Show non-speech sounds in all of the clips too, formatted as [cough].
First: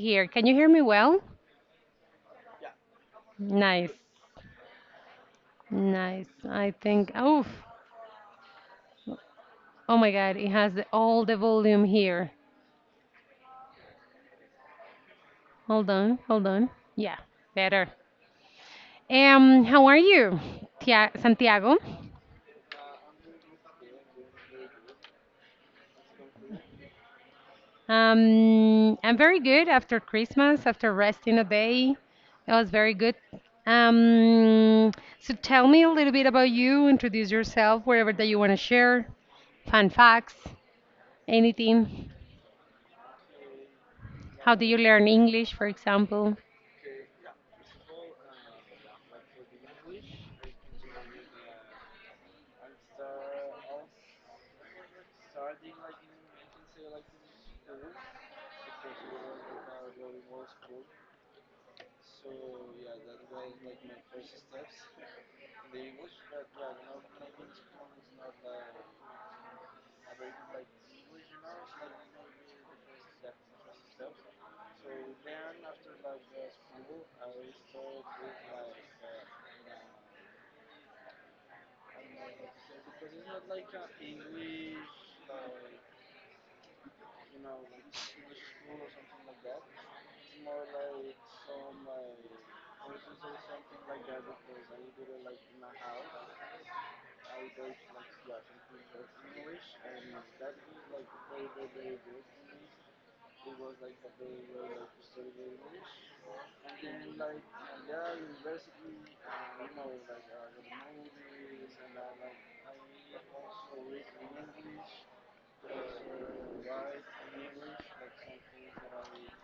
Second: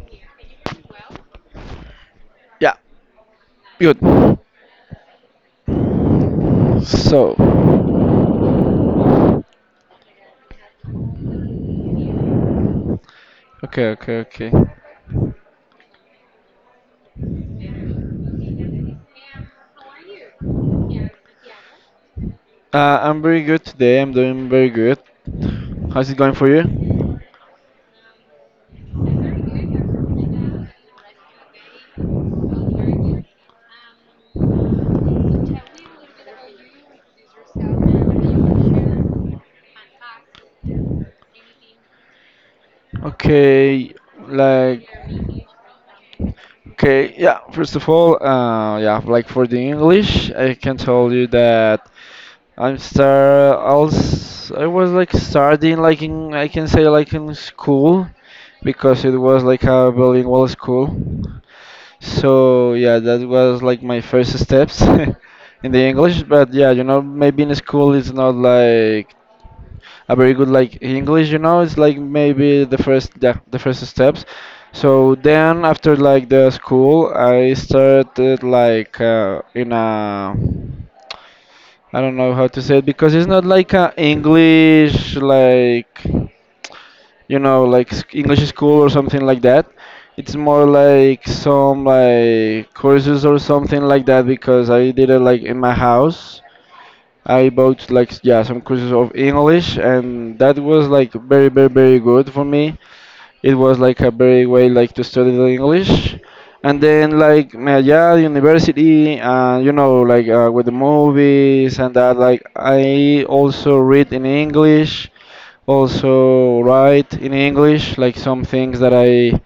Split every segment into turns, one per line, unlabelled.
here. Can you hear me well?
Yeah,
Nice,
good.
nice. I think,
So,
oh, oh my God, it has all the volume here.
okay, okay, okay.
Hold on, hold on. Yeah, better. How are you, Santiago?
I'm very good today. I'm doing very good. How's it going for you?
I'm very good after Christmas, after resting a day. That was very good. Um, so tell me a little bit about you, introduce yourself, wherever that you want to share, fun facts, anything.
Okay,
How do you
like,
learn English, for example?
okay, yeah. First of all, yeah, like for the English, I can tell you that I was like starting like in, I can say like in school, because it was like a bilingual school. So yeah, that was like my first steps [laughs] in the English. But yeah, maybe in school it's not like a very good like English. It's like maybe the first, yeah, the first steps. So then after like the school, I started like in a, I don't know how to say it because it's not like a English like like English school or something like that. It's more like some like courses or something like that because I did it like in my house. I bought like yeah some courses of English and that was like very very very good for me, it was like a very way like to study the English. And then like yeah, university, you know, like with the movies and that. Like I also read in English, also write in English. Like some things that I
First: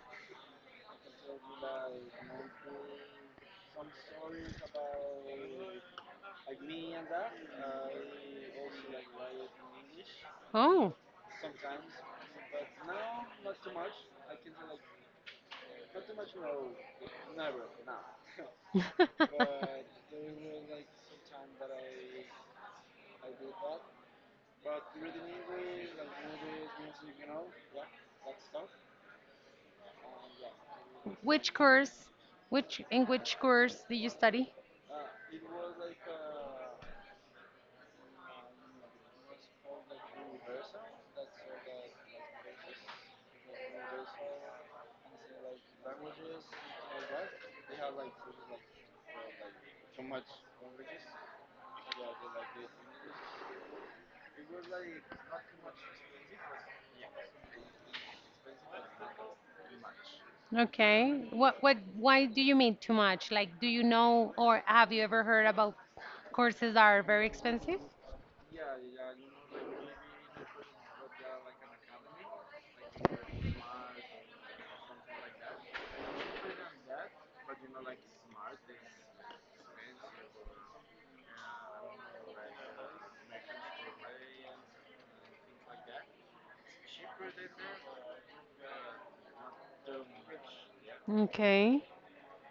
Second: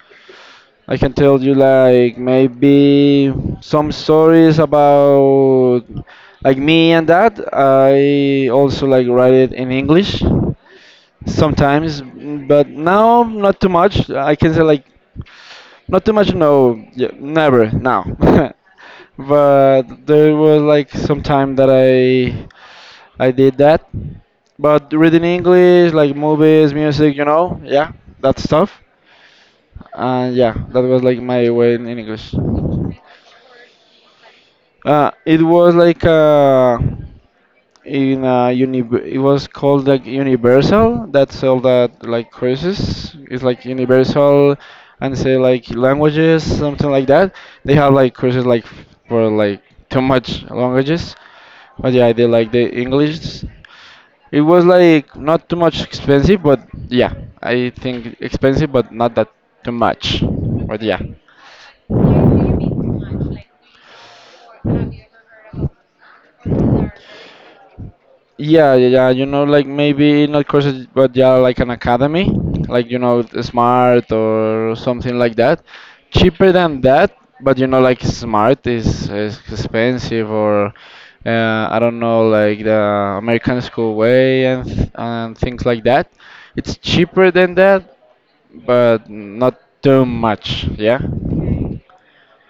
I can tell you, like maybe some stories about like me and that. I also like write it in English
Oh.
sometimes, but now not too much. I can say like not too much, no, yeah, never, now. [laughs] But there was like some time that I
[laughs]
I did that. But reading English, like movies, music, yeah, that stuff. And yeah, that was like my
Which
way in
course?
English.
Which, in which course do you study?
It was like in a uni it was called like universal that sell that like courses, it's like universal and say like languages, something like that. They have like courses like for like too much languages, but yeah I did like the english. It was like not too much expensive, but yeah I think expensive but not that too much, but yeah.
Okay. What why do you mean too much? Like, do you know, or have you ever heard about courses that are very expensive?
Yeah, yeah, yeah. Like maybe not courses, but yeah, like an academy, like the smart or something like that. Cheaper than that, but like smart is expensive, or I don't know, like the American school way and and things like that. It's cheaper than that, but not too much. Yeah,
Okay.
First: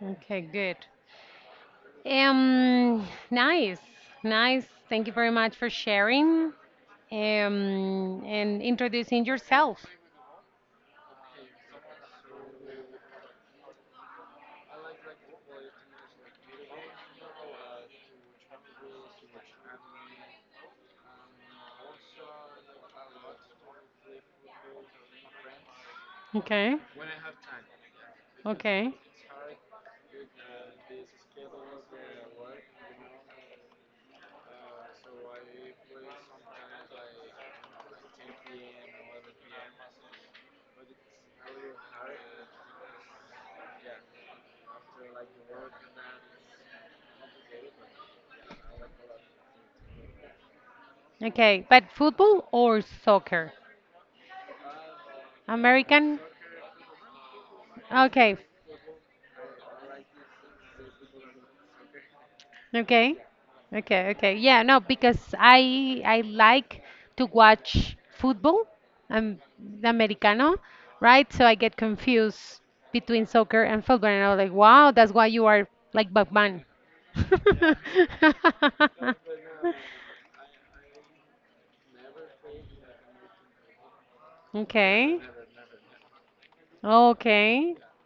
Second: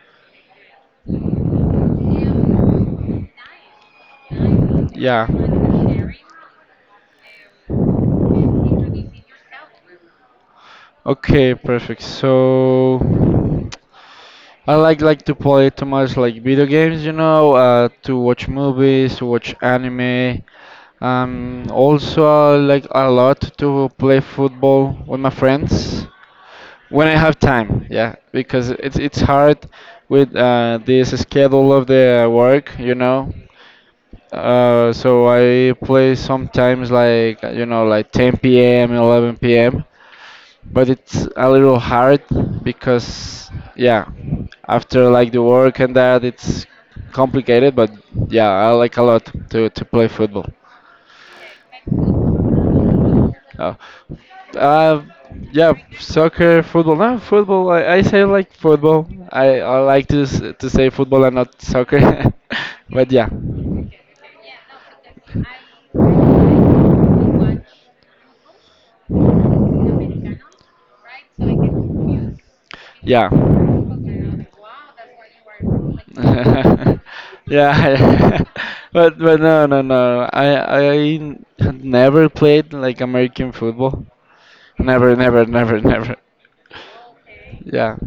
Okay, good. Um, nice. Nice. Thank you
yeah.
very much for sharing and introducing yourself.
Okay, perfect. So. I like to play too much like video games, to watch movies, to watch anime. Also I like a lot to play football with my friends
Okay.
when I have time. Yeah, because
Okay.
it's hard with this schedule of the work. So I play sometimes like like 10 p.m., 11 p.m., but it's a little hard because yeah after like the work and that it's complicated, but yeah I like a lot to play football.
Okay. But football or soccer?
uh, uh, yeah,
American?
soccer, football, no, football. I say
Okay,
like football. I like to, to say football and not soccer. [laughs] But
okay.
yeah.
Okay, okay. Yeah, no, because I like to watch football. Um, am Americano, right? So I get confused between
Yeah.
soccer and football and I was like, "Wow, that's why you are like Batman."
[laughs]
[laughs]
Yeah, [laughs] but no, no, no. I had never played like American football. Never,
Okay.
never, never, [laughs] never.
Okay.
Yeah,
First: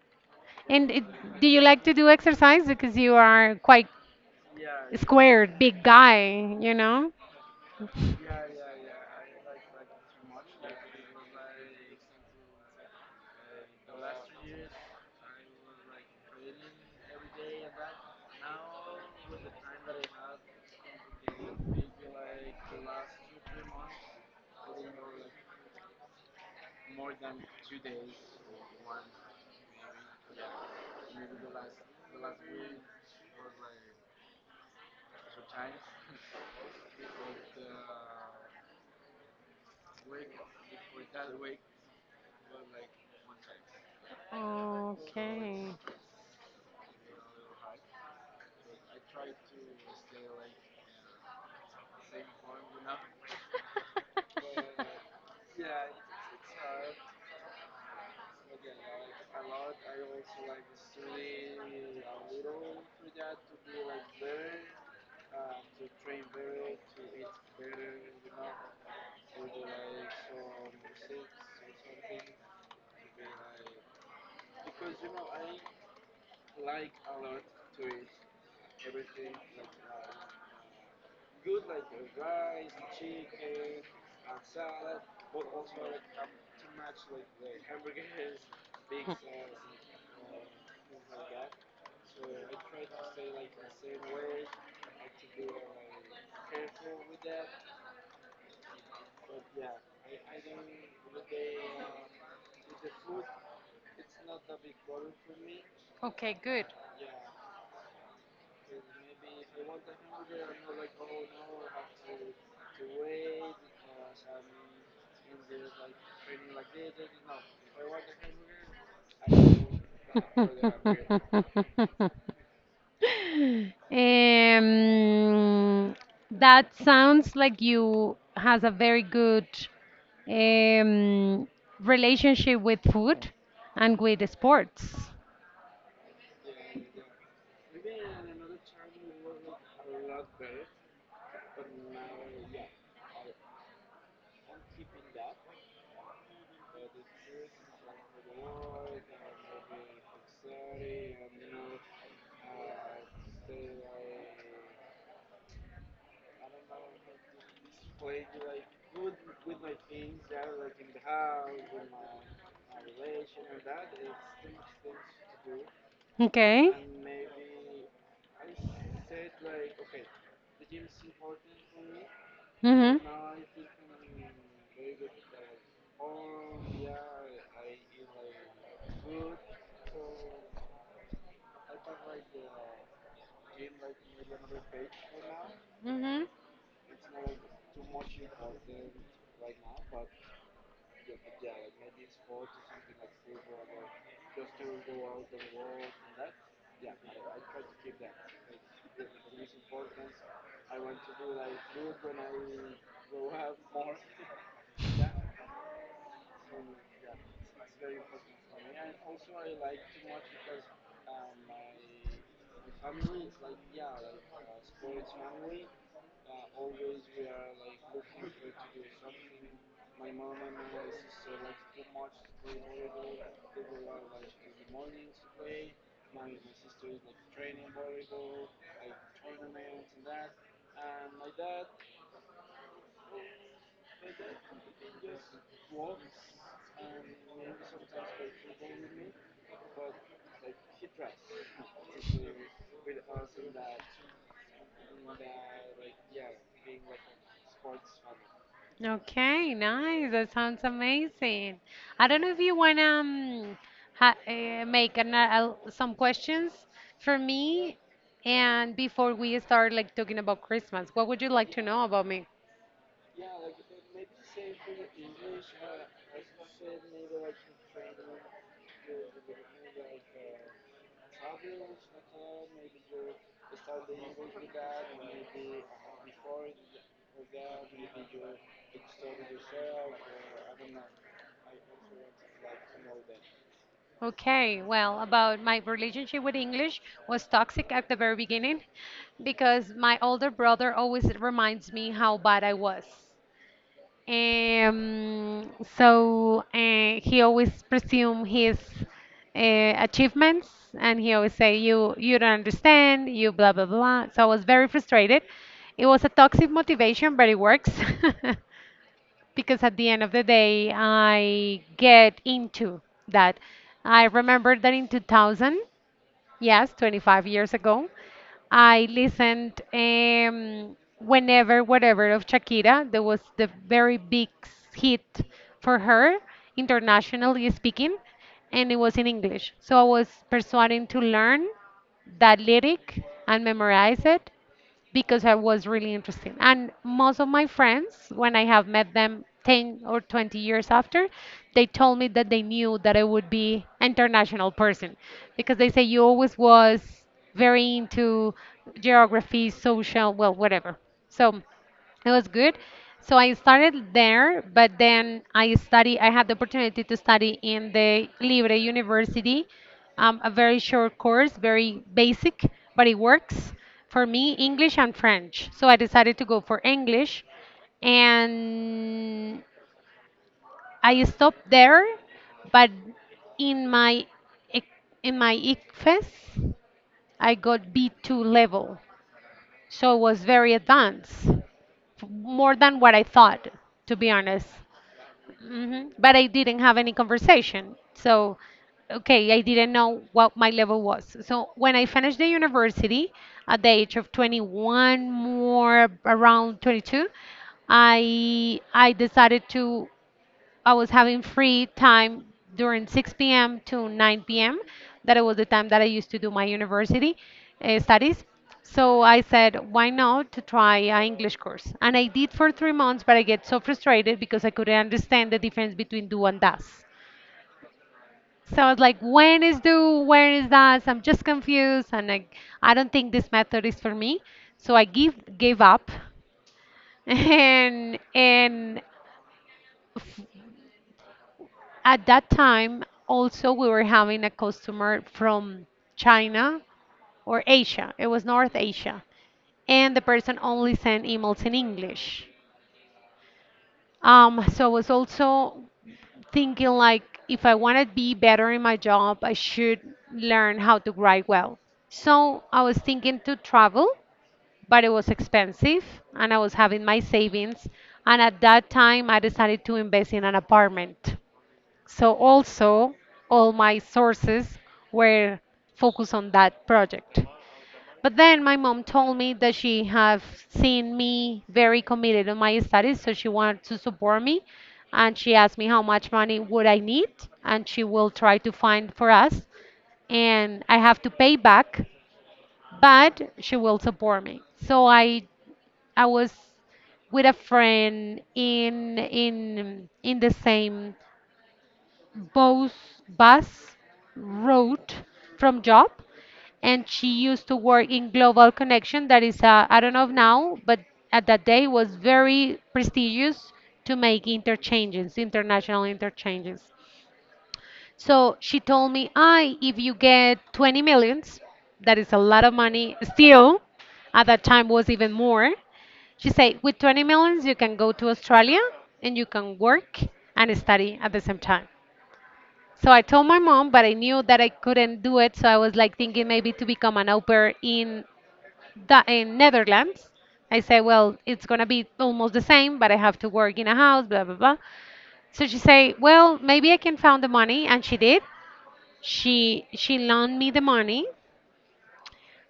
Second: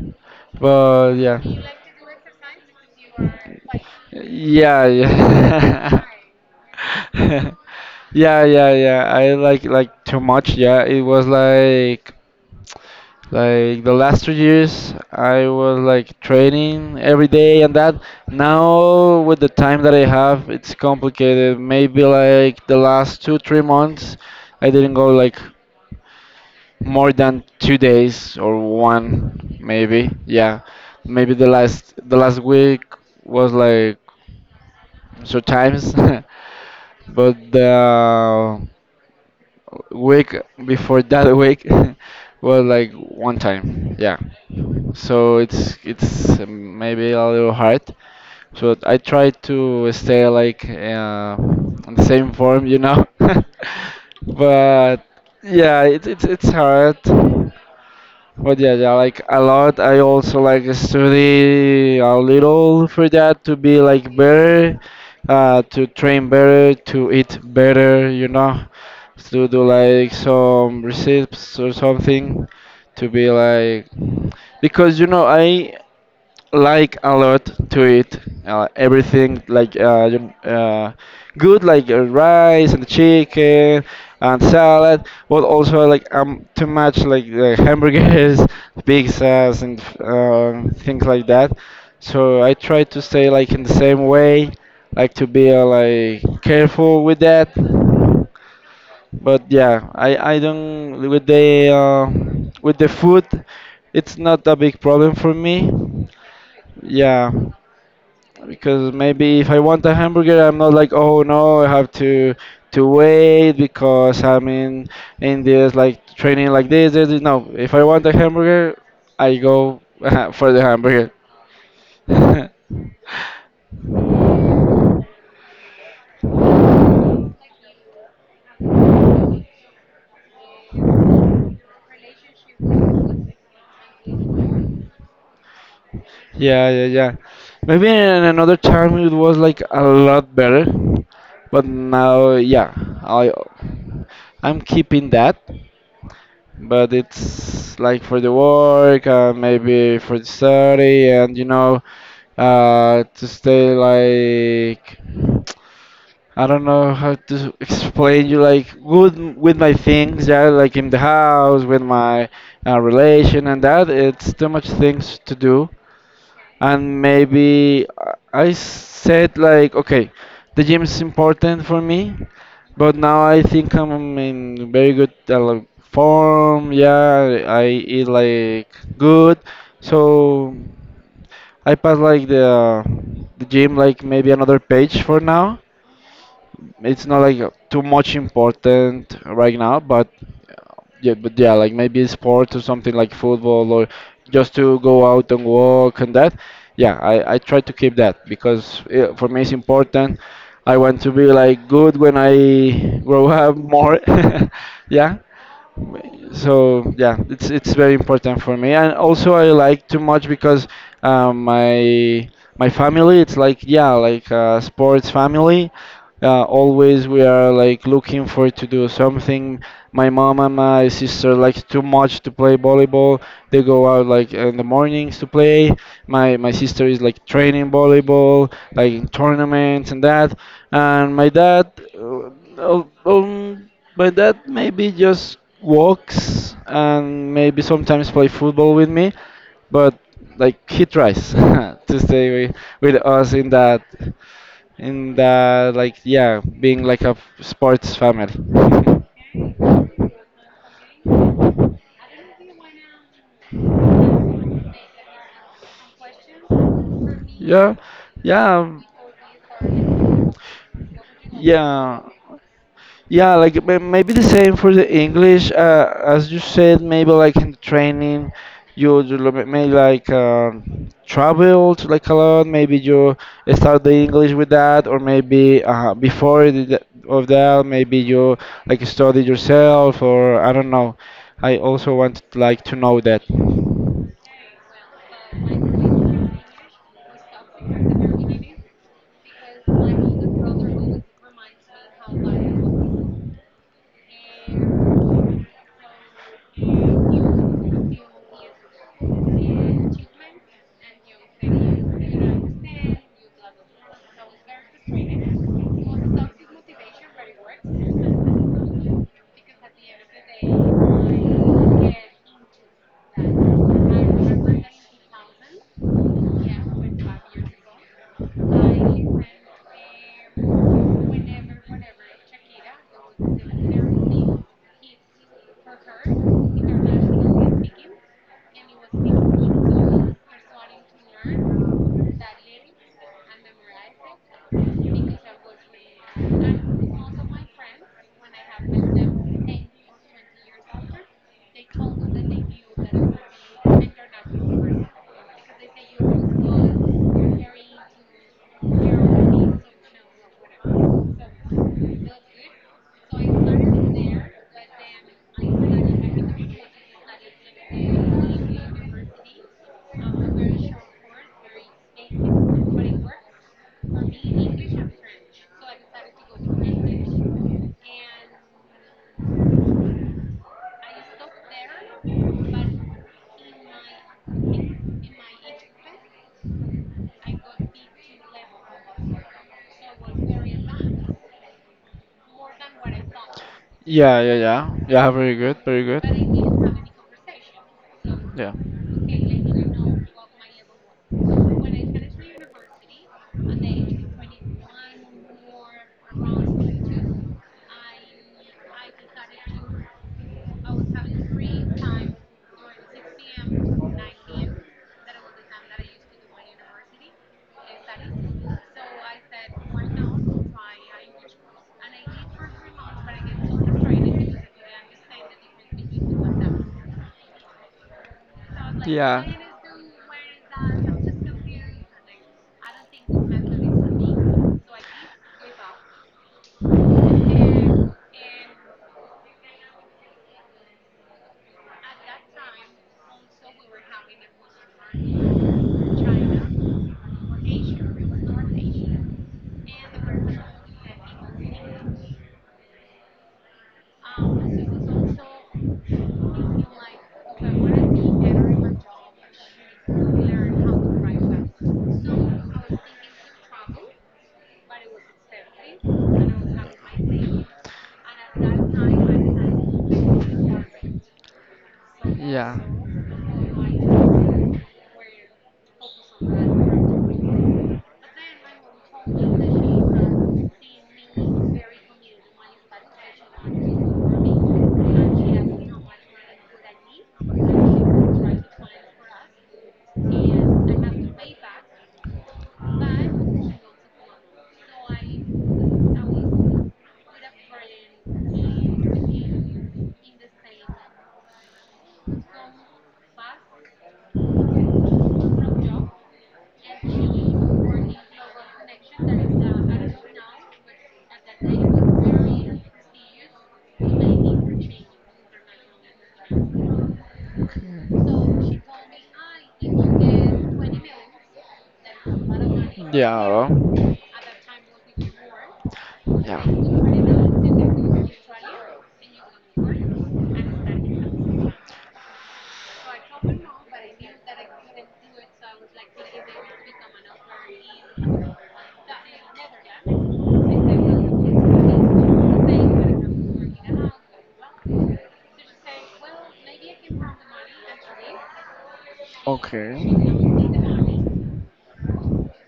And it,
but yeah.
do you like to do exercise because you are quite
Yeah,
squared, big
yeah.
guy, you know?
[laughs] Yeah, yeah, yeah. I like too much. Yeah, it was like the last 2 years, I was like training every day and that. Now, with the time that I have, it's complicated. Maybe like the last two, 3 months, I didn't go like more than 2 days or one, maybe. Yeah, maybe the last week was like 2 times, [laughs] but the week before that week [laughs] was like one time. Yeah. So
Okay.
it's maybe a little hard. So I try to stay like on the same form. [laughs] But
[laughs]
yeah, it's hard. But yeah, yeah, like a lot. I also like study a little for that to be like better, to train better, to eat better, to do like some recipes or something, to be like because I like a lot to eat everything like good like rice and chicken and salad, but also like too much like hamburgers [laughs] pizzas and things like that. So I try to stay like in the same way, like to be like careful with that. But yeah i don't with the food. It's not a big problem for me.
Okay, good.
Yeah, because maybe if I want a hamburger, I'm not like, oh no, I have to wait because I'm in this like training like this, this, this. No, if I want a hamburger, I go
[laughs]
[laughs] for the hamburger.
Um,
[laughs]
that sounds like you has a very good, um, relationship with food and with sports.
Yeah, yeah, yeah. Maybe in another time it was like a lot better, but now, yeah, I I'm keeping that, but it's like for the work and maybe for the study and to stay like, I don't know how to explain you, like good with my things. Yeah, like in the house with my relation and that, it's too much things to do.
Okay.
And maybe I said like okay, the gym is important for me, but
Mm-hmm.
now I think I'm in very good like, form. Yeah, I eat like good, so I passed like the gym, like maybe another page for now.
hmm
It's not like too much important right now, but uh, yeah, but yeah, like maybe sport or something like football, or just to go out and walk and that. Yeah, I try to keep that because yeah, for me it's important. I want to be like good when I [laughs] grow up more. [laughs] Yeah, so yeah it's very important for me. And also I like too much because um, my my family it's like yeah like a sports family. Always we are like looking for to do something. My mom and my sister like too much to play volleyball, they go out like in the mornings to play. My sister is like training volleyball like in tournaments and that. And my dad uh, uh, um, but that maybe just walks, and maybe sometimes play football with me. But like he tries [laughs] to stay with us in that like yeah, being like a sports family.
Okay,
[laughs]
nice. That sounds amazing. I don't know if you want to, ha make an, some questions for
Yeah.
me.
Yeah.
And before we start like talking
um,
about Christmas, what would you like to know
Yeah.
about me?
Yeah, like maybe the same for the English, as you said. Maybe like in the training, you may like traveled like a lot. Maybe you start the English with that, or maybe before the of that, maybe you like study yourself, or I don't know. I also want like to know that.
Okay, well, about my relationship with English was toxic at the very beginning because my older brother always reminds me how bad I was. Um, he always presume his achievements, and he always say, You don't understand. You blah blah blah." So I was very frustrated. It was a toxic motivation, but it works [laughs] because at the end of the day, I get into that. I remember that in 2000. Yes, 25 years ago. I listened whenever, whatever of Shakira. That was the very big hit for her, internationally speaking, and it was in English. So I was persuading to learn that lyric and memorize it because I was really interested. And most of my friends, when I have met them 10 or 20 years after, they told me that they knew that I would be international person because they say you always was very into geography, social, well, whatever. So it was good. So I started there, but then I had the opportunity to study in the libre university, a very short course, very basic, but it works for me, english and french, so I decided to go for english, and I stopped there. But in my ec- in my ICFES, I got B2 level, so it was very advanced, more than what I thought, to be
Yeah, yeah,
honest.
yeah, yeah. Very good, very good.
But I didn't have any conversation. So,
Yeah.
okay, I didn't know what my level was. So, when I finished the university at the age of 21, more around 22, I decided to, I was having free time during 6 p.m. to 9 p.m. That it was the time that I used to do my university studies. So I said, why not to try an English course? And I did for 3 months, but I get so frustrated because I couldn't understand the difference between do and does. So I was like,
Yeah.
when is do, where is does? I'm just confused, and I don't think this method is for me. So I give gave up, [laughs] and at that time, also, we were having a customer from China or Asia. It was North Asia. And the person only sent emails in English. So I was also thinking like if I want to be better in my job, I should learn how to write well. So I was thinking to travel, but it was expensive and I was having my savings. And at that time, I decided to invest in an apartment. So
Yeah.
also all my sources were focused on that project. But then my mom told me that she have seen me very committed on my studies, so she wanted to support me, and she asked me how much money would I need, and she will try to find for us and I have to pay back, but she will support me. So I was with a friend in in the same bus, bus route from job, and she used to work in global connection that is I don't know now, but at that day was very prestigious to make interchanges, international interchanges. So she told me, I if you get 20 millions, that is a lot of money
Yeah.
still, at that time was even more. She said with 20
Yeah.
millions you can go to australia and you can work and study at the same time. So I told my mom, but I knew that I couldn't do it. So I was like thinking maybe to become an au pair in the in Netherlands. I said, well, it's gonna be almost the same, but I have to work in a house, blah blah blah. So she said, well, maybe I can find the money, and she did. She
Okay.
she loaned me the money,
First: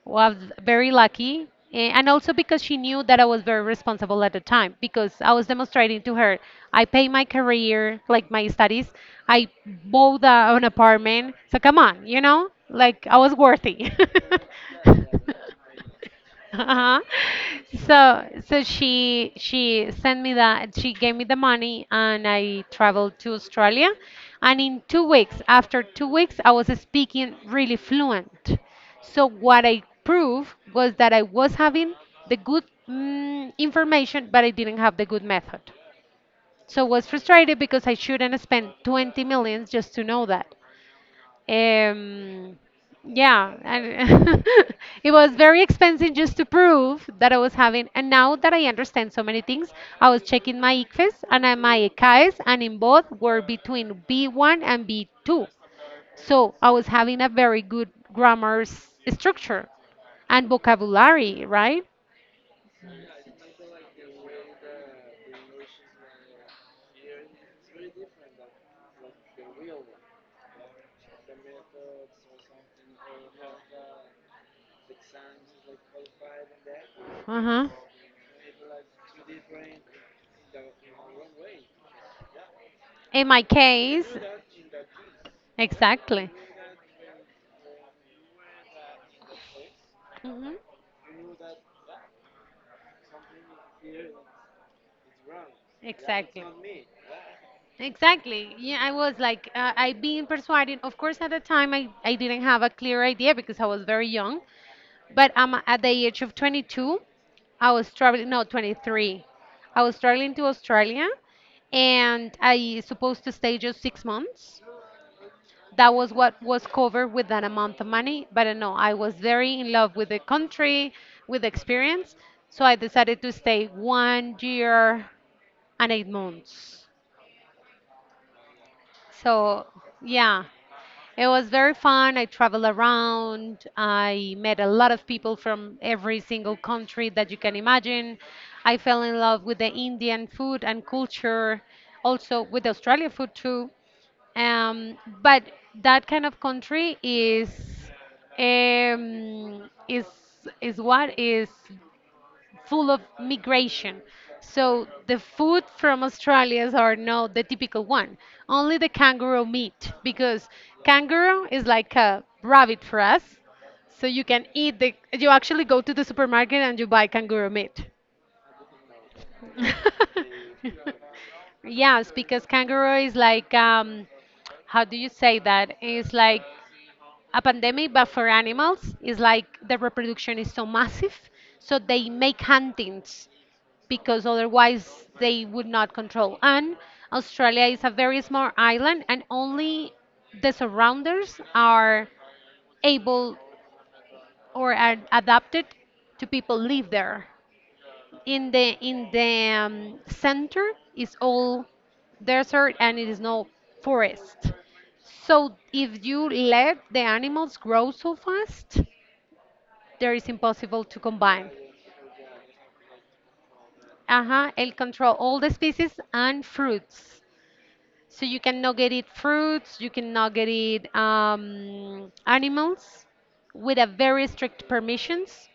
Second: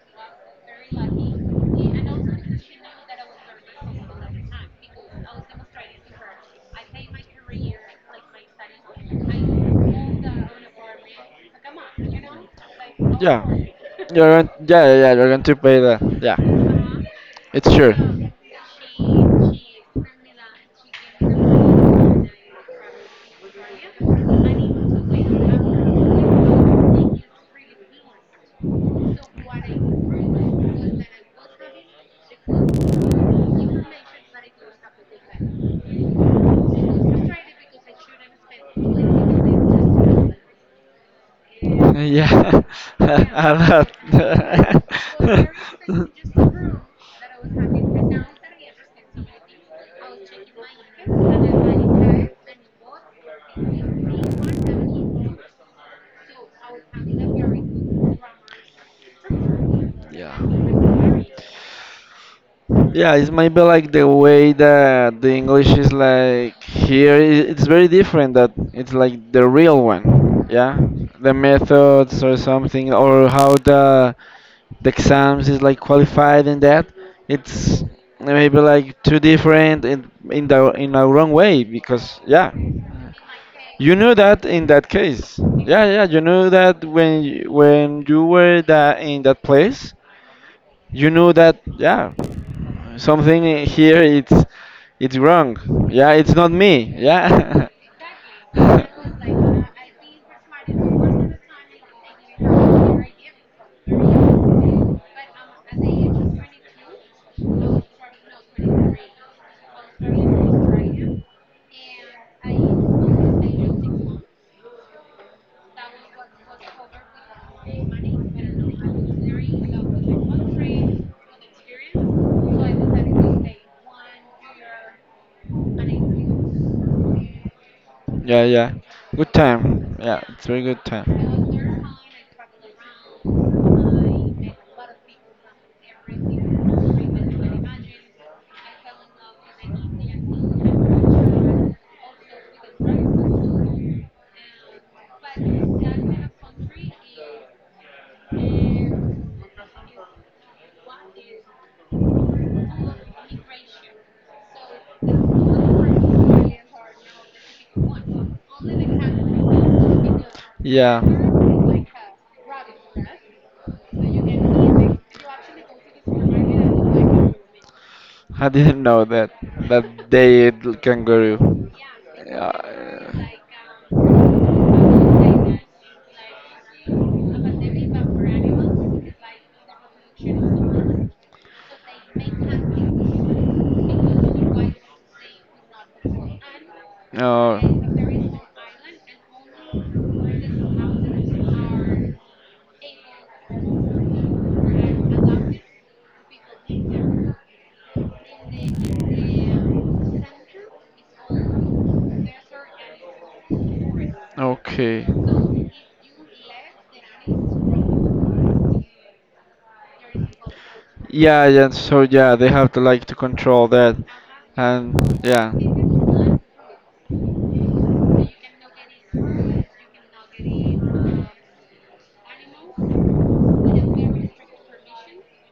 was very lucky, eh, and also because she knew that I was very responsible at the time because I was demonstrating to her. I pay my career, like my studies, I bought an apartment, so come on, you know, like I was
Yeah, yeah,
worthy. [laughs]
you're going. Yeah, yeah, yeah. You're going to pay that. Yeah,
Uh-huh.
it's sure.
So she sent me, that she gave me the money, and I traveled to Australia, and in 2 weeks, after 2 weeks, I was speaking really fluent. So what I proved was that I was having the good, mm, information, but I didn't have the good method. So I was frustrated because I shouldn't spend 20
Uh,
millions just to know that. Um,
Yeah, [laughs]
yeah,
a
and
lot.
[laughs] it was very expensive just to prove that I was having. And now that I understand so many things, I was checking my ICFES and my ECAES, and in both were between B1 and B2. So I was having a very good grammar structure
[laughs] Yeah.
and vocabulary, right?
Yeah, it's maybe like the way that the English is like here. It's very different. That it's like the real one. Yeah, the methods or something, or how the exams is like qualified in that.
Uh
It's maybe like too different in a wrong way
huh.
because yeah,
In my
you
case,
knew that in that case. Yeah, yeah, you
exactly.
knew that when you were that in that place,
hmm
you knew that. Yeah, something here it's wrong, yeah, it's
Exactly.
not me, yeah.
Exactly. Yeah, I was like, I being persuaded. Of course, at the time, I didn't have a clear idea because I was very young. But at the age of 22, I was traveling, no, 23. I was traveling to Australia and I supposed to stay just 6 months. That was what was covered with that amount of money. But no, I was very in love with the country, with the experience. So I decided to stay 1 year and 8 months.
Yeah, yeah. Good
So
time. Yeah,
yeah,
it's very good
it was
time.
very fun. I traveled around. I met a lot of people from every single country that you can imagine. I fell in love with the Indian food and culture, also with the Australian food too. Um, but that kind of country is, um, is is what is full of migration. So the food from Australia are not the typical one. Only the kangaroo meat, because
Yeah.
kangaroo is like a rabbit for us. So you can eat the. You actually go to the supermarket and you buy kangaroo meat.
I didn't know that that they
[laughs]
eat kangaroo.
Yes, because
Yeah,
kangaroo is
yeah.
like, how do you say that? It's like a pandemic, but for animals, it's like the reproduction is so massive, so they make huntings because otherwise they would not control. And
Oh.
Australia is a very small island, and only the surrounders are able or are adapted to people live there. In the center is all desert and it is no forest,
Okay.
so if you let the animals grow so fast, there is impossible to
Yeah,
combine.
yeah. So yeah, they have to like to control that,
Uh-huh. It
and
control all the
yeah.
species and fruits, so you cannot get it fruits, you cannot get it animals, with a very strict permissions,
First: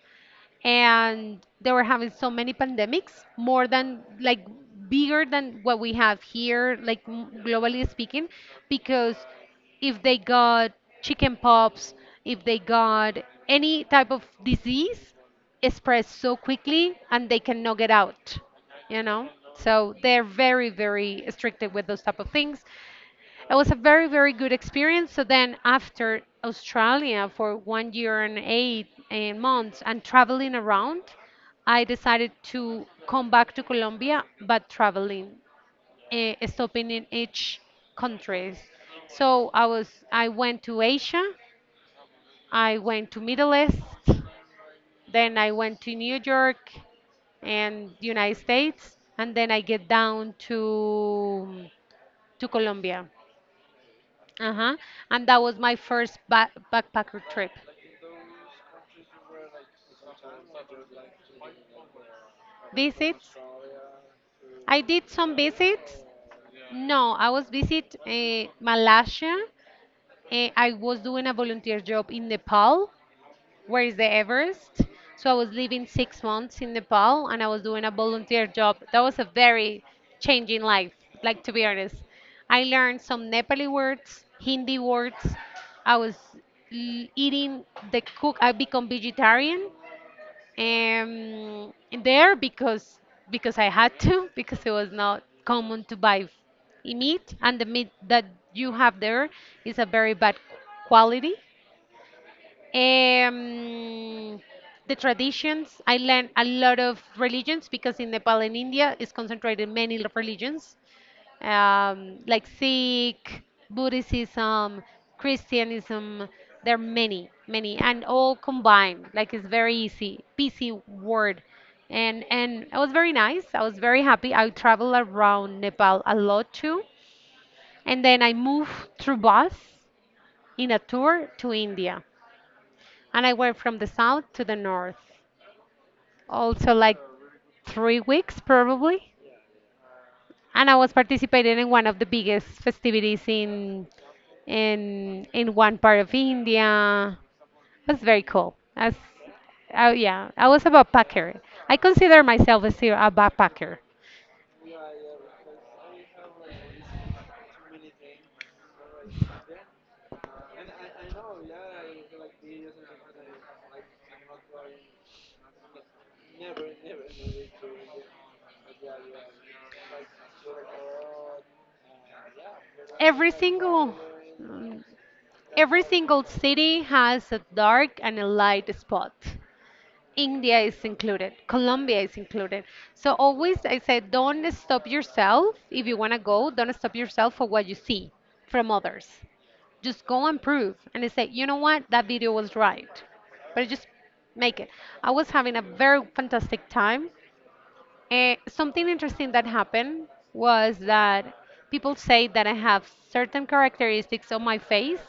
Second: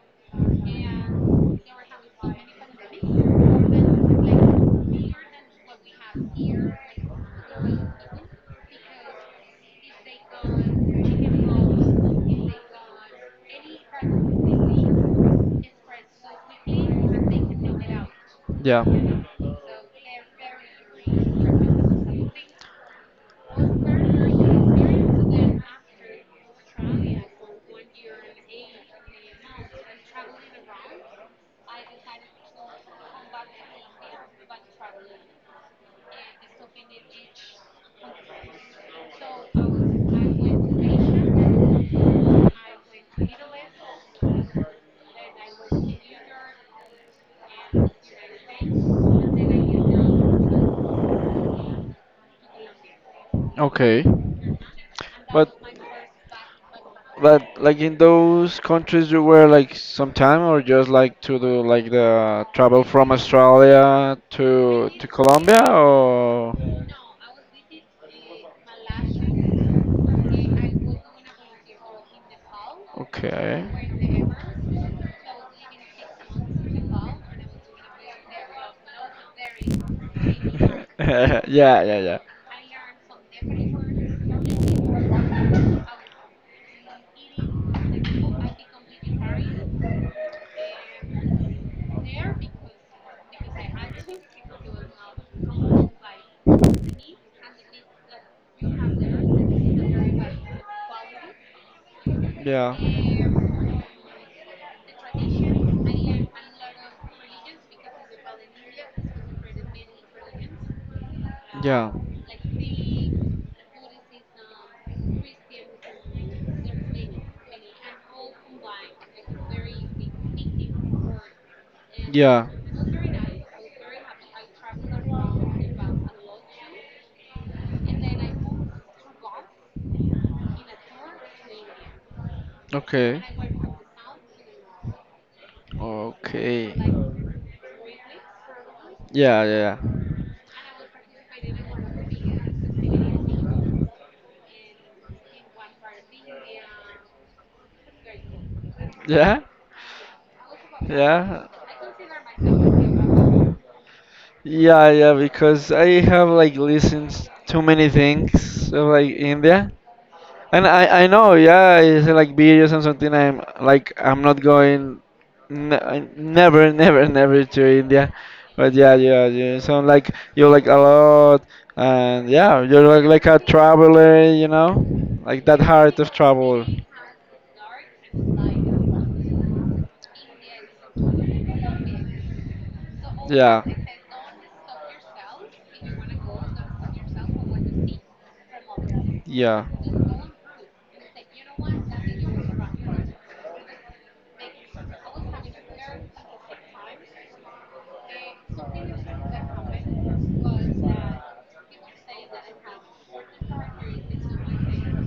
and they were having so many pandemics, more than like, bigger than what we have here, like globally speaking, because if they got chicken pops, if they got any type of disease, it spreads so quickly and they cannot get out,
Yeah.
you know. So they're very, very strict with those type of things. It was a very, very good experience. So then after Australia for 1 year and eight eh, months and traveling around, I decided to come back to Colombia, but traveling, eh, stopping in each countries. So I went to Asia, I went to Middle East, then I went to New York and United States, and then I get down to Colombia.
Okay.
Uh-huh. And that
But
was my first ba backpacker
but
trip.
like in those countries you were like some time, or just like to do like the travel from
Visits.
Australia
I
to
did some
Colombia,
visits.
or...
No, I was visit Malaysia. I was doing a volunteer job in Nepal,
Okay.
where is the Everest. So I was
[laughs]
living 6 months in Nepal, and I was doing a volunteer job. That was a very changing life. Like
Yeah,
to be honest,
yeah, yeah.
I learned some Nepali words, Hindi words. I was eating the cook. I become vegetarian um, there because I had to [laughs] because it was not common to buy meat, and the meat that you have there is a very bad quality.
Yeah.
Um, the traditions, I learned a lot of religions because in Nepal and India is concentrated many religions,
Yeah.
like Sikh, Buddhism, Christianism. There are many, many, and all combined. Like it's very easy, PC word, and
Yeah.
and it was very nice. I was very happy. I travel around Nepal a lot too, and then I moved through bus in a tour to India, and
Okay.
I went from the south to the north. Also
Okay.
like 3 weeks probably.
Yeah, yeah, yeah.
And I was participating in one of the biggest festivities in in one part of India. It was very cool. As
Yeah?
yeah, I was a backpacker.
Yeah.
I consider myself as a backpacker.
Yeah, yeah, because I have like listened too many things of like India. And I know, yeah, it's like videos and something. I'm like, I'm not going, n never, [laughs] never, never to India. But yeah, yeah, you sound like you like a lot, and yeah, you're like
Every
a
single
traveler,
mm,
like that
every
heart of
single
travel.
city has a dark and a light spot. India is included. Colombia is included. So always
Yeah.
I say don't stop yourself. If you want to go, don't stop yourself for what you see from others.
Yeah.
Just go and prove, and they say, you know what, that video was right. But just make it. I was having a very fantastic time. And something interesting that happened was that people say that I have certain characteristics on my face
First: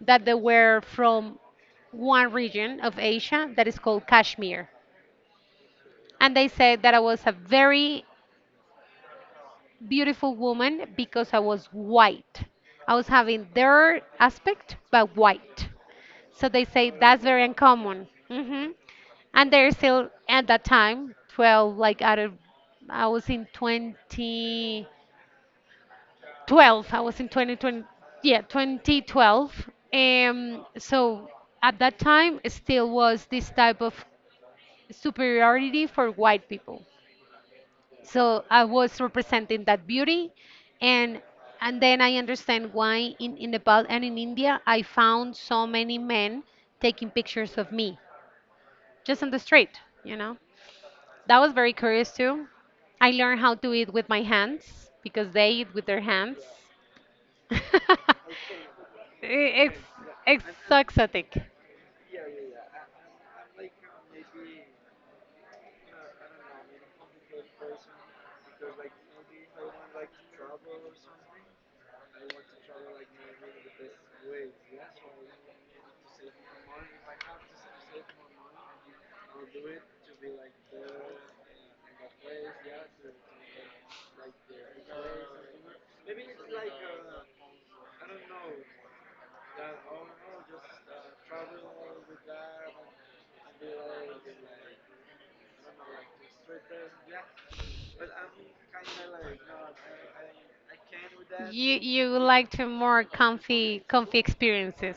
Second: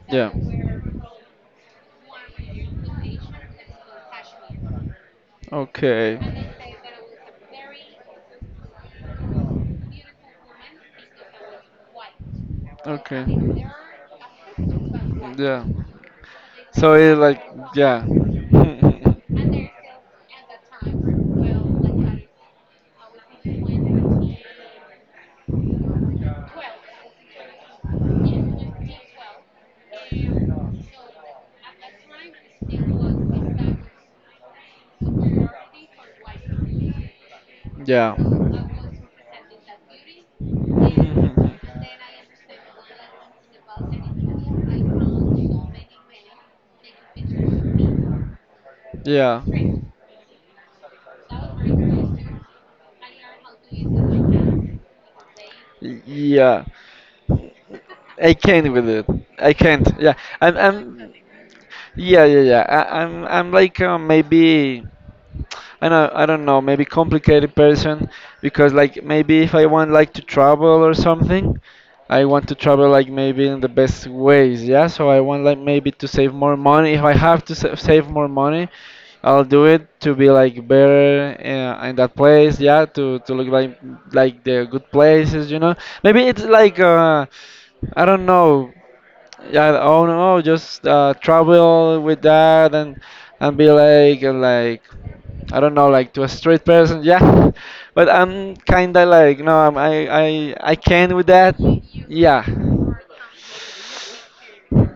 that
Yeah.
they were from one region of Asia that is called Kashmir.
Okay.
And they said that I was a very beautiful woman because I was white. I was
Okay.
having their aspect, but
Yeah.
white. So they say
So it's
that's very
like, yeah.
uncommon. Hmm. And they're still at that time, 12, like out of, I was in 2012, I was in 2020, yeah, 2012. So at that time, it still was this type of superiority
[laughs]
for white people.
Yeah.
So I was
[laughs]
representing that beauty, and and then I understand why in Nepal and in India I found so many men taking pictures of me just on the
Yeah.
street, you know. That was very curious too. I learned how to eat with my hands because they eat with their hands.
Yeah.
[laughs] I-
I can't with it. I
it's
can't. Yeah.
it's
I'm.
so
I'm.
exotic.
Yeah. Yeah. Yeah. I, I'm. I'm like maybe. I don't know, maybe complicated person. Because like maybe if I want like to travel or something, I want to travel like maybe in the best ways, yeah? So I want like maybe to save more money. If I have to save more money, I'll do it to be like better in that place, yeah, to look like the good places, you know. Maybe it's like I don't know. Yeah, oh no, just travel with that and be like I don't know, like to a straight person, yeah. [laughs] But I'm kinda like, no, I can with that.
You
Yeah.
like to more comfy experiences.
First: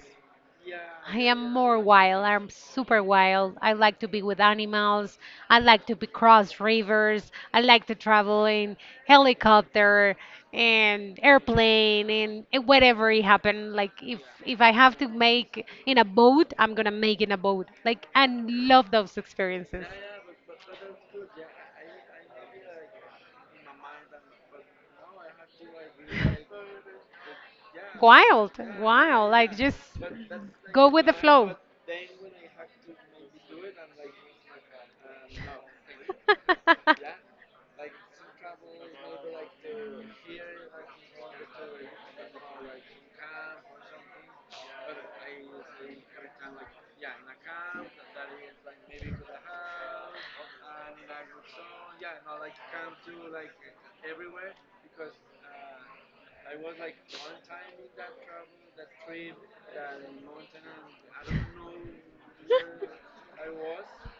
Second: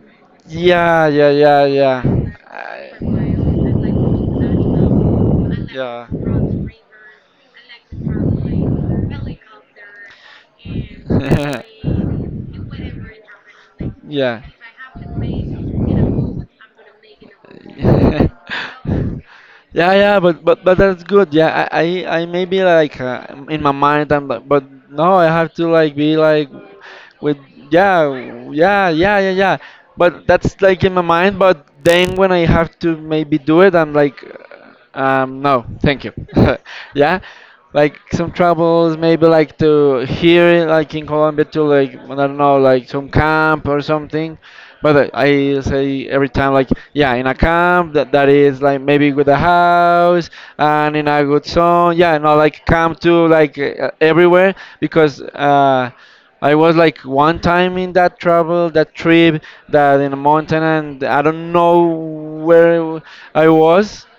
I
Yeah,
yeah,
yeah,
am yeah,
yeah,
more yeah,
yeah.
wild. I'm
I,
super wild. I like to be with animals. I like to
yeah.
be cross rivers. I like to travel in helicopter and airplane and whatever it happened. Like if Yeah. If I have to make in a boat, I'm gonna make in a boat.
[laughs]
Like I
yeah.
love those
[laughs]
experiences
Yeah, yeah, but that's good. Yeah, I maybe like in my mind I'm like, but no, I have to like be like with yeah,
wild,
yeah, yeah, yeah, yeah.
like just
But that's like
go
in my
with the
mind.
flow.
But then when I have to maybe do it, I'm like, no, thank you. [laughs] Yeah, like some troubles maybe like to here like in Colombia to like I
[laughs]
don't know like some camp or something. But I say every time, like, yeah, in a camp that is like maybe with a house and in a good song. Yeah, no, like camp to like everywhere because I was like one time in that travel, that trip, that in a mountain, and I don't know where I was
[laughs]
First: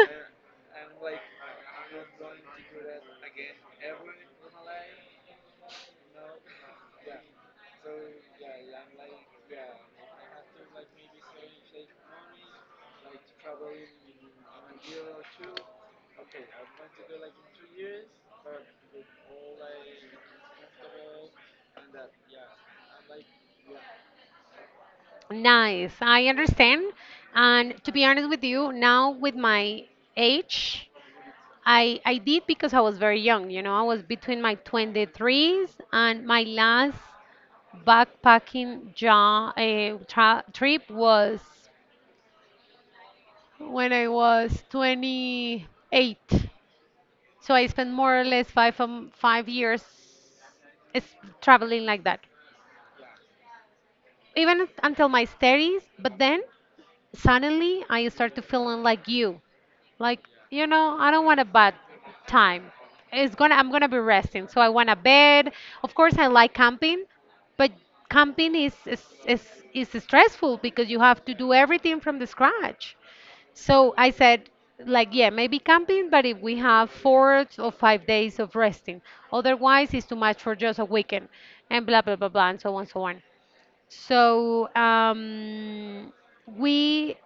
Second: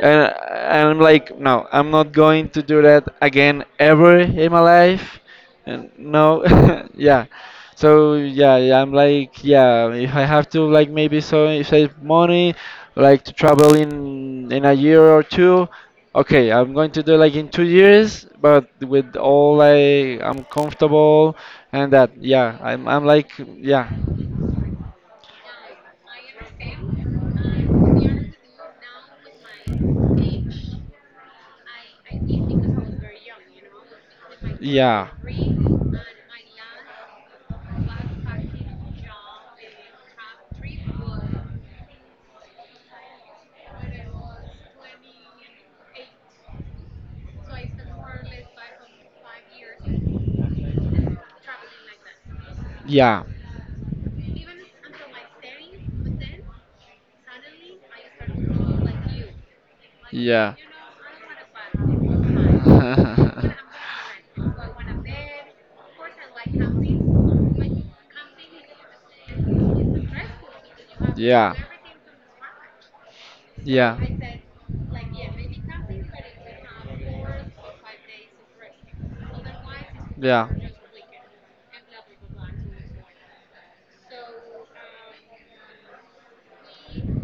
and I'm like, no, I'm not going to do that again ever in my life. And no, [laughs] yeah. So yeah, yeah, I'm like, yeah, if I have to like maybe so save money, like to travel in a year or two, okay, I'm going to do like in two years, but with all I'm comfortable and that, yeah, I'm like, yeah,
Nice. I understand. And to be honest with you, now with my age, I did because I was very young, you know. I was between my
yeah.
23s, and my last backpacking ja tra trip was when I was 28. So I
So
spent more or less five 5 years is traveling like that
yeah, like,
even until my 30s, but then suddenly I started feeling like you. Like,
yeah.
you know, I don't want a bad time. It's gonna I'm gonna be resting. So I want a bed. Of course I like camping, but
[laughs]
camping is stressful because you have to do
yeah,
everything from the scratch. So
yeah,
I said, like, yeah, maybe camping, but if we have 4 or 5 days of resting. Otherwise, it's too much
yeah,
for just a weekend, and blah, blah, blah, blah, and so on, so on. So we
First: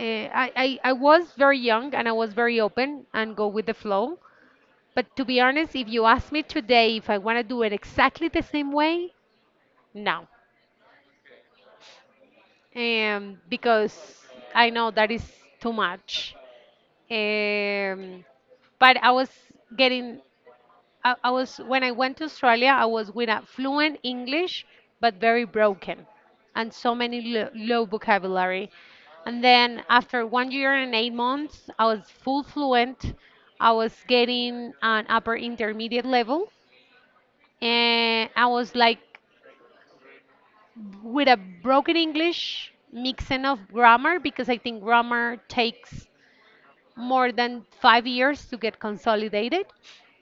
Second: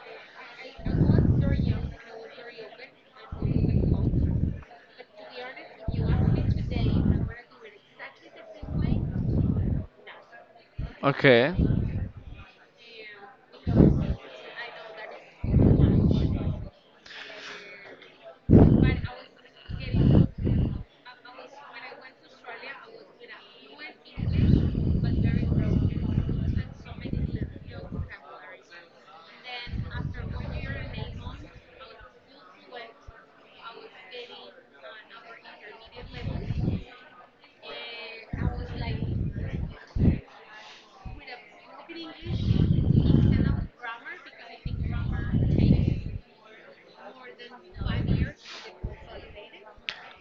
I was very young and I was very open and go with the flow. But to be honest, if you ask me today if I want to do it exactly the same way, no.
okay.
Because I know that is too much. Um, but I was getting I was when I went to Australia, I was with a fluent English, but very broken, and so many low vocabulary. And then after 1 year and 8 months, I was full fluent. I was getting an upper intermediate level, and I was like with a broken English mixing of grammar because I think grammar takes more than 5 years to get consolidated,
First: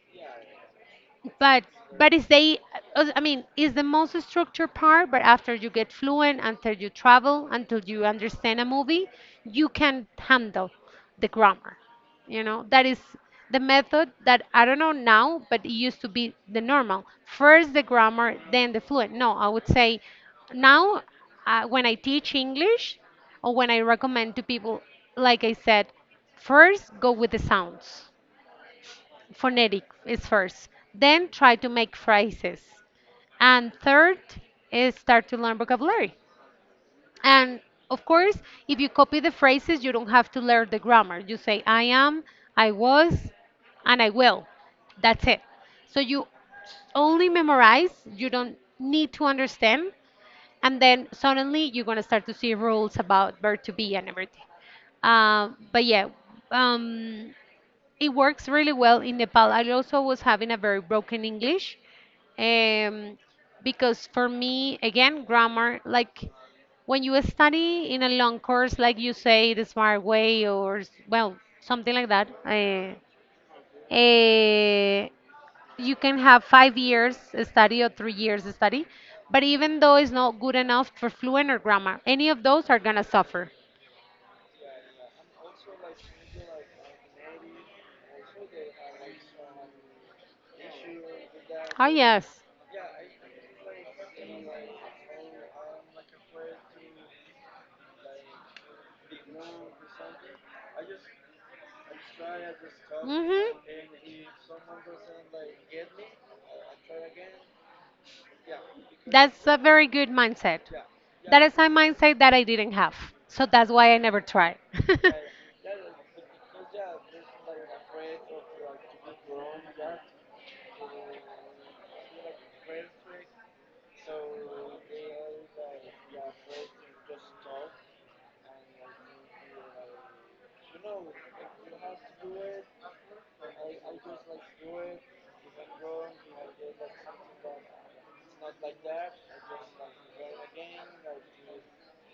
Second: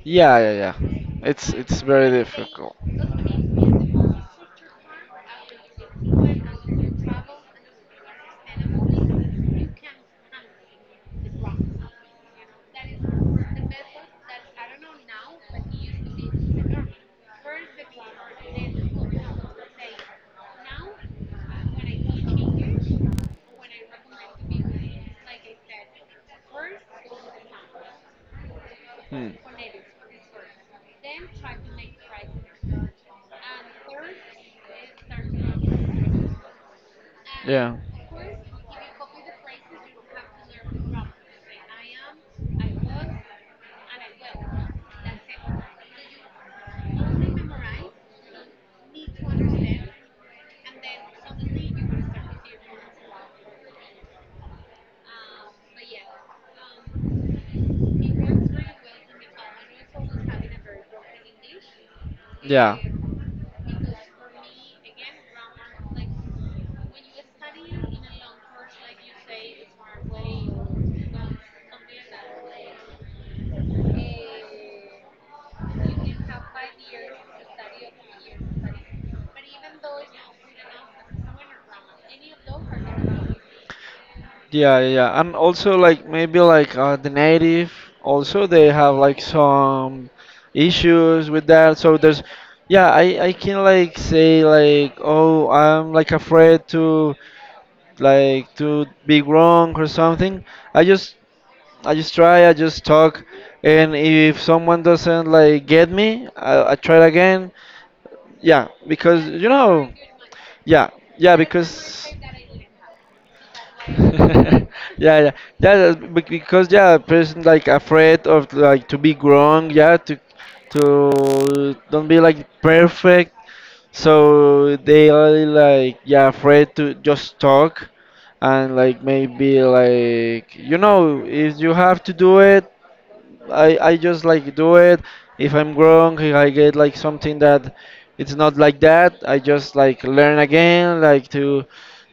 Yeah, yeah, yeah. It's
but
it's very
but is they
difficult.
is the most structured part. But after you get fluent, until you travel, until you understand a movie, you can handle the grammar. You know, that is the method that I don't know now, but it used to be the normal first the grammar, then the fluent. No, I would say now, when I teach English or when I recommend to people, like I said, first go with the sounds, phonetic is first. Then try to make phrases. And third is start to learn vocabulary. And of course, if you copy the phrases, you don't have to learn the grammar. You say, I am, I was, and I will. That's it. So you only memorize, you don't need to understand. And then suddenly you're going to start to see rules about verb to be and everything. But yeah, um, it works really well in Nepal. I also was having a very broken English, um, because for me, again, grammar, like when you study in a long course, like you say, the smart way or well, something like that, uh, you can have 5 years study or 3 years study, but even though it's not good enough for fluent or grammar, any of those are gonna suffer.
Yeah, yeah, yeah, and also like maybe like the native also they have like some issues with that.
Oh
So there's,
yes.
yeah, I can like say like oh I'm like afraid to like to be wrong or something. I just I just try, I just talk,
Mhm.
and if someone doesn't like get me, I try again. Yeah, because
That's
you
a very
know,
good mindset.
yeah, yeah,
That is a
because.
mindset that I didn't have, so that's
[laughs]
why I never tried.
yeah, yeah, yeah. Because yeah, a person like afraid of like to be wrong. Yeah, to don't be like perfect. So they are like yeah afraid to just talk, and like maybe like you know if you have to do it, I just like do it. If I'm wrong, if I get like something that it's not like that, I just like learn again, like to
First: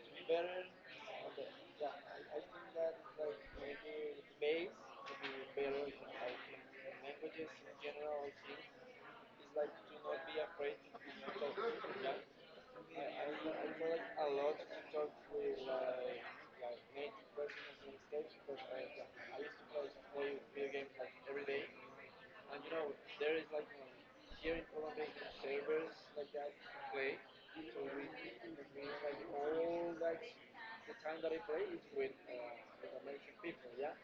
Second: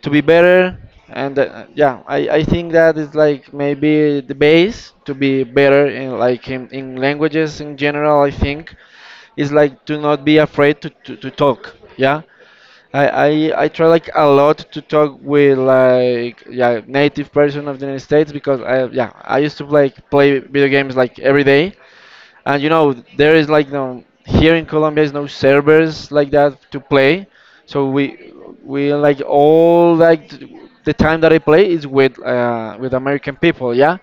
be better. And yeah, I think that is like maybe the base to be better in like in languages in general. I think is like to not be afraid to talk. Yeah. I, I try like a lot to talk with like yeah native person of the United States because I yeah I used to like play video games like every day, and you know there is like no here in Colombia is no servers like that to play, so we like all like the time that I play is with American people, yeah,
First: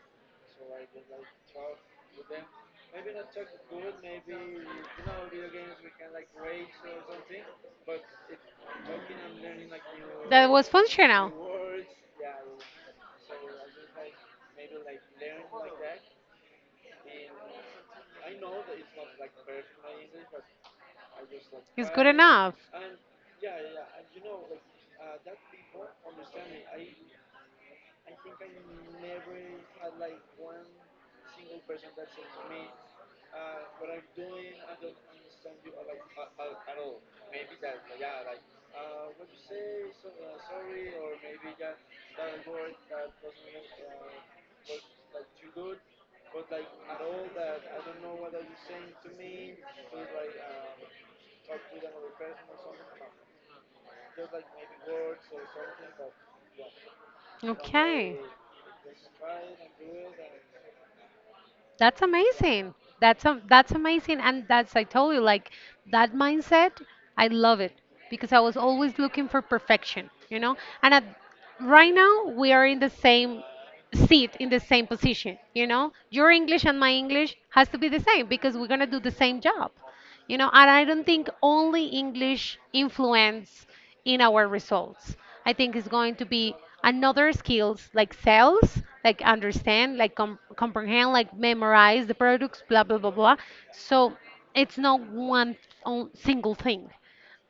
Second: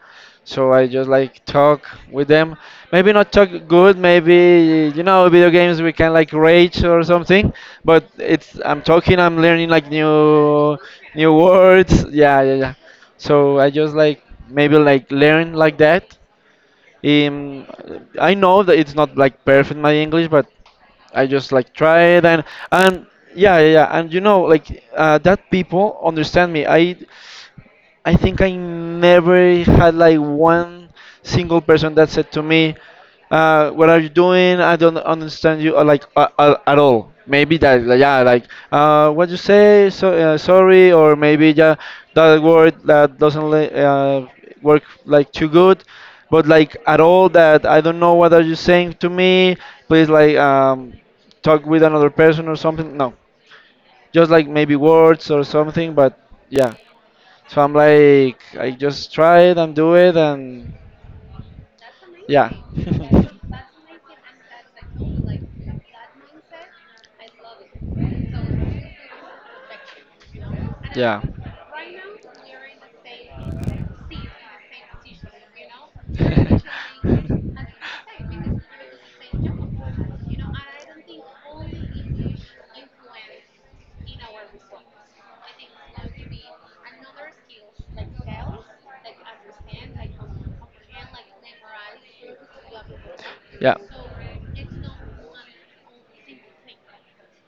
so
[laughs]
I just like talk with them, maybe not talk good, maybe you know video games we can like rage or something, but it's I'm talking I'm learning like
Was
new
functional.
new words, yeah, yeah, yeah, so I just like maybe like learn like that. um, I know that it's not like perfect my English, but I just like try it
Enough.
and yeah, yeah, yeah. And you know, like that people understand me. I think I never had like one single person that said to me, "What are you doing? I don't understand you," or like at all. Maybe that, like, yeah, like what you say, so sorry, or maybe yeah, that word that doesn't li- work like too good, but like at all that I don't know what are you saying to me. Please like talk with another person or something. No, just like maybe words or something, but yeah.
I'm
So I'm like, I just try it and do it, and
That's
yeah.
amazing. That's amazing, and that's I told you like that mindset. I love it because I was always looking for perfection, you know. And
[laughs]
at,
yeah.
right now we are in the same seat, in the same position, you know. Your English and my English has to be the same because we're gonna do the same job. You know, and I don't think only English influence in our results. I think it's going to be another skills, like sales, like
[laughs]
understand, like comprehend, like memorize the products, blah, blah, blah, blah. So it's not single thing.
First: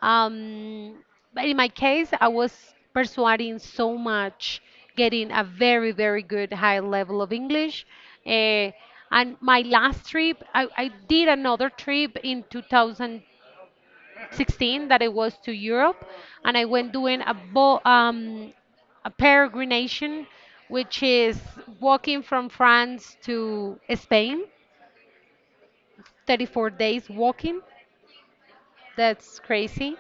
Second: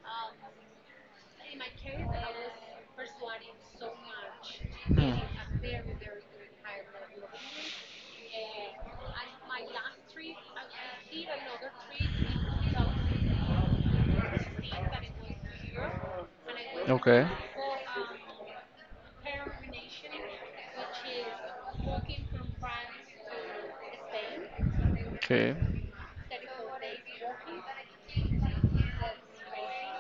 um, but in my case, I was persuading so much, getting a very, very good high level of English. Eh, and my last trip, I did another trip in 2016 that it was to Europe, and I went doing a bo a peregrination, which is walking from France to Spain,
Okay.
34 days walking. That's crazy.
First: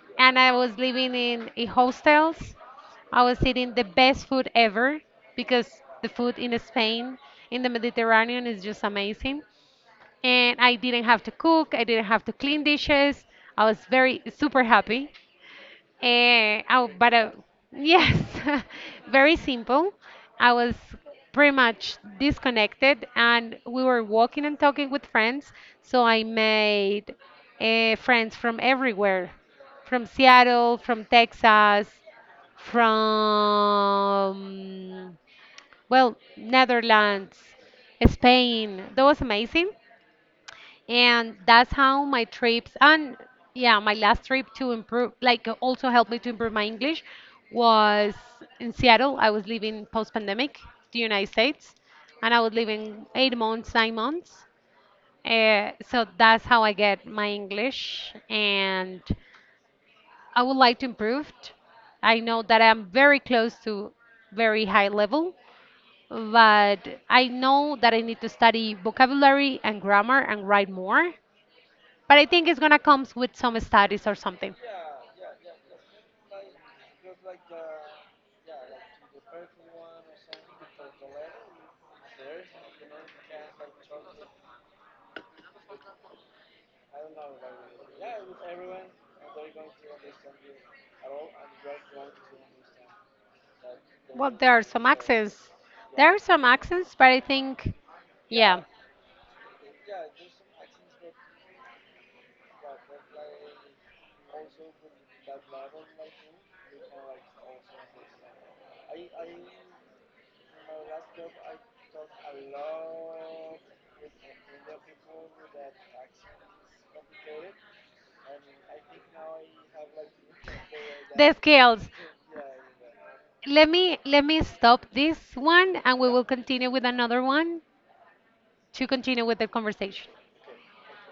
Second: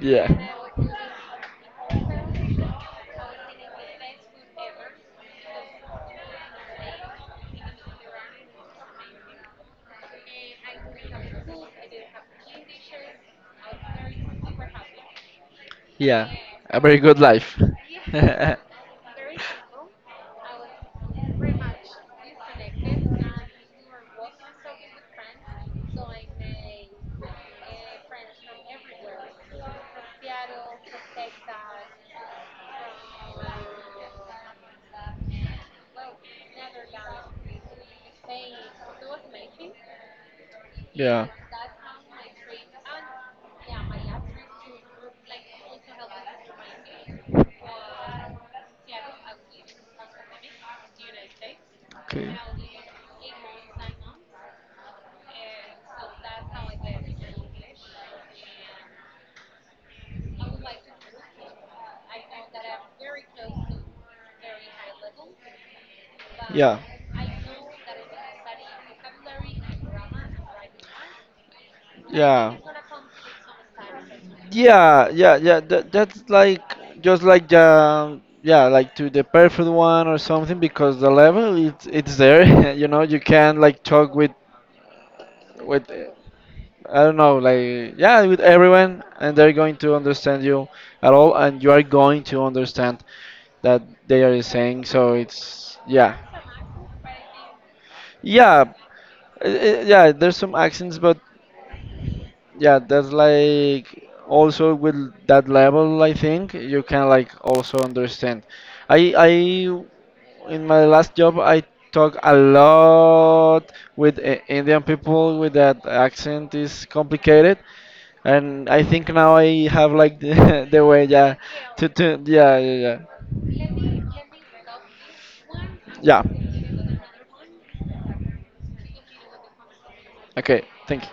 [laughs] yeah.
And I was living in hostels. I was eating the best food ever because the food in Spain, in the Mediterranean, is just amazing. And I didn't have to cook, I didn't have to clean dishes. I was very super happy.
Yeah,
Eh,
a
oh,
very
but
good life. [laughs]
Yes, [laughs] very simple. I was pretty much disconnected, and we were walking and talking with friends. So I made friends from everywhere, from Seattle, from Texas, from well, Netherlands, Spain. That was amazing.
Yeah.
And that's how my trips and yeah my last trip to improve, like also helped me to improve my English, was in Seattle. I was living post-pandemic the United States, and I was living 8 months, 9 months, so that's how I get my English. And I would like to improve it. I know that I'm very close to very high level, but I know that I need to study vocabulary and grammar and write more, but I think it's gonna come with some studies or something.
Yeah, yeah, yeah. That's like just like yeah, like to the perfect one or something because the level it's there. [laughs] You know, you can like talk with I don't know, like yeah, with everyone, and they're going to understand you at all, and you are going to understand that they
Well,
are
there are
saying.
some
So
accents.
it's
There
yeah,
are some accents, but I think,
yeah,
yeah.
yeah. There's some accents, but yeah, that's like also with that level, I think you can like also understand. I In my last job I talk a lot with I Indian people with that accent is complicated, and I think now I have like the, [laughs] the way
The
yeah to
scales.
yeah, yeah, yeah,
Let me stop this one, and we
yeah.
will continue with another one to continue with the conversation.
Okay, thank you.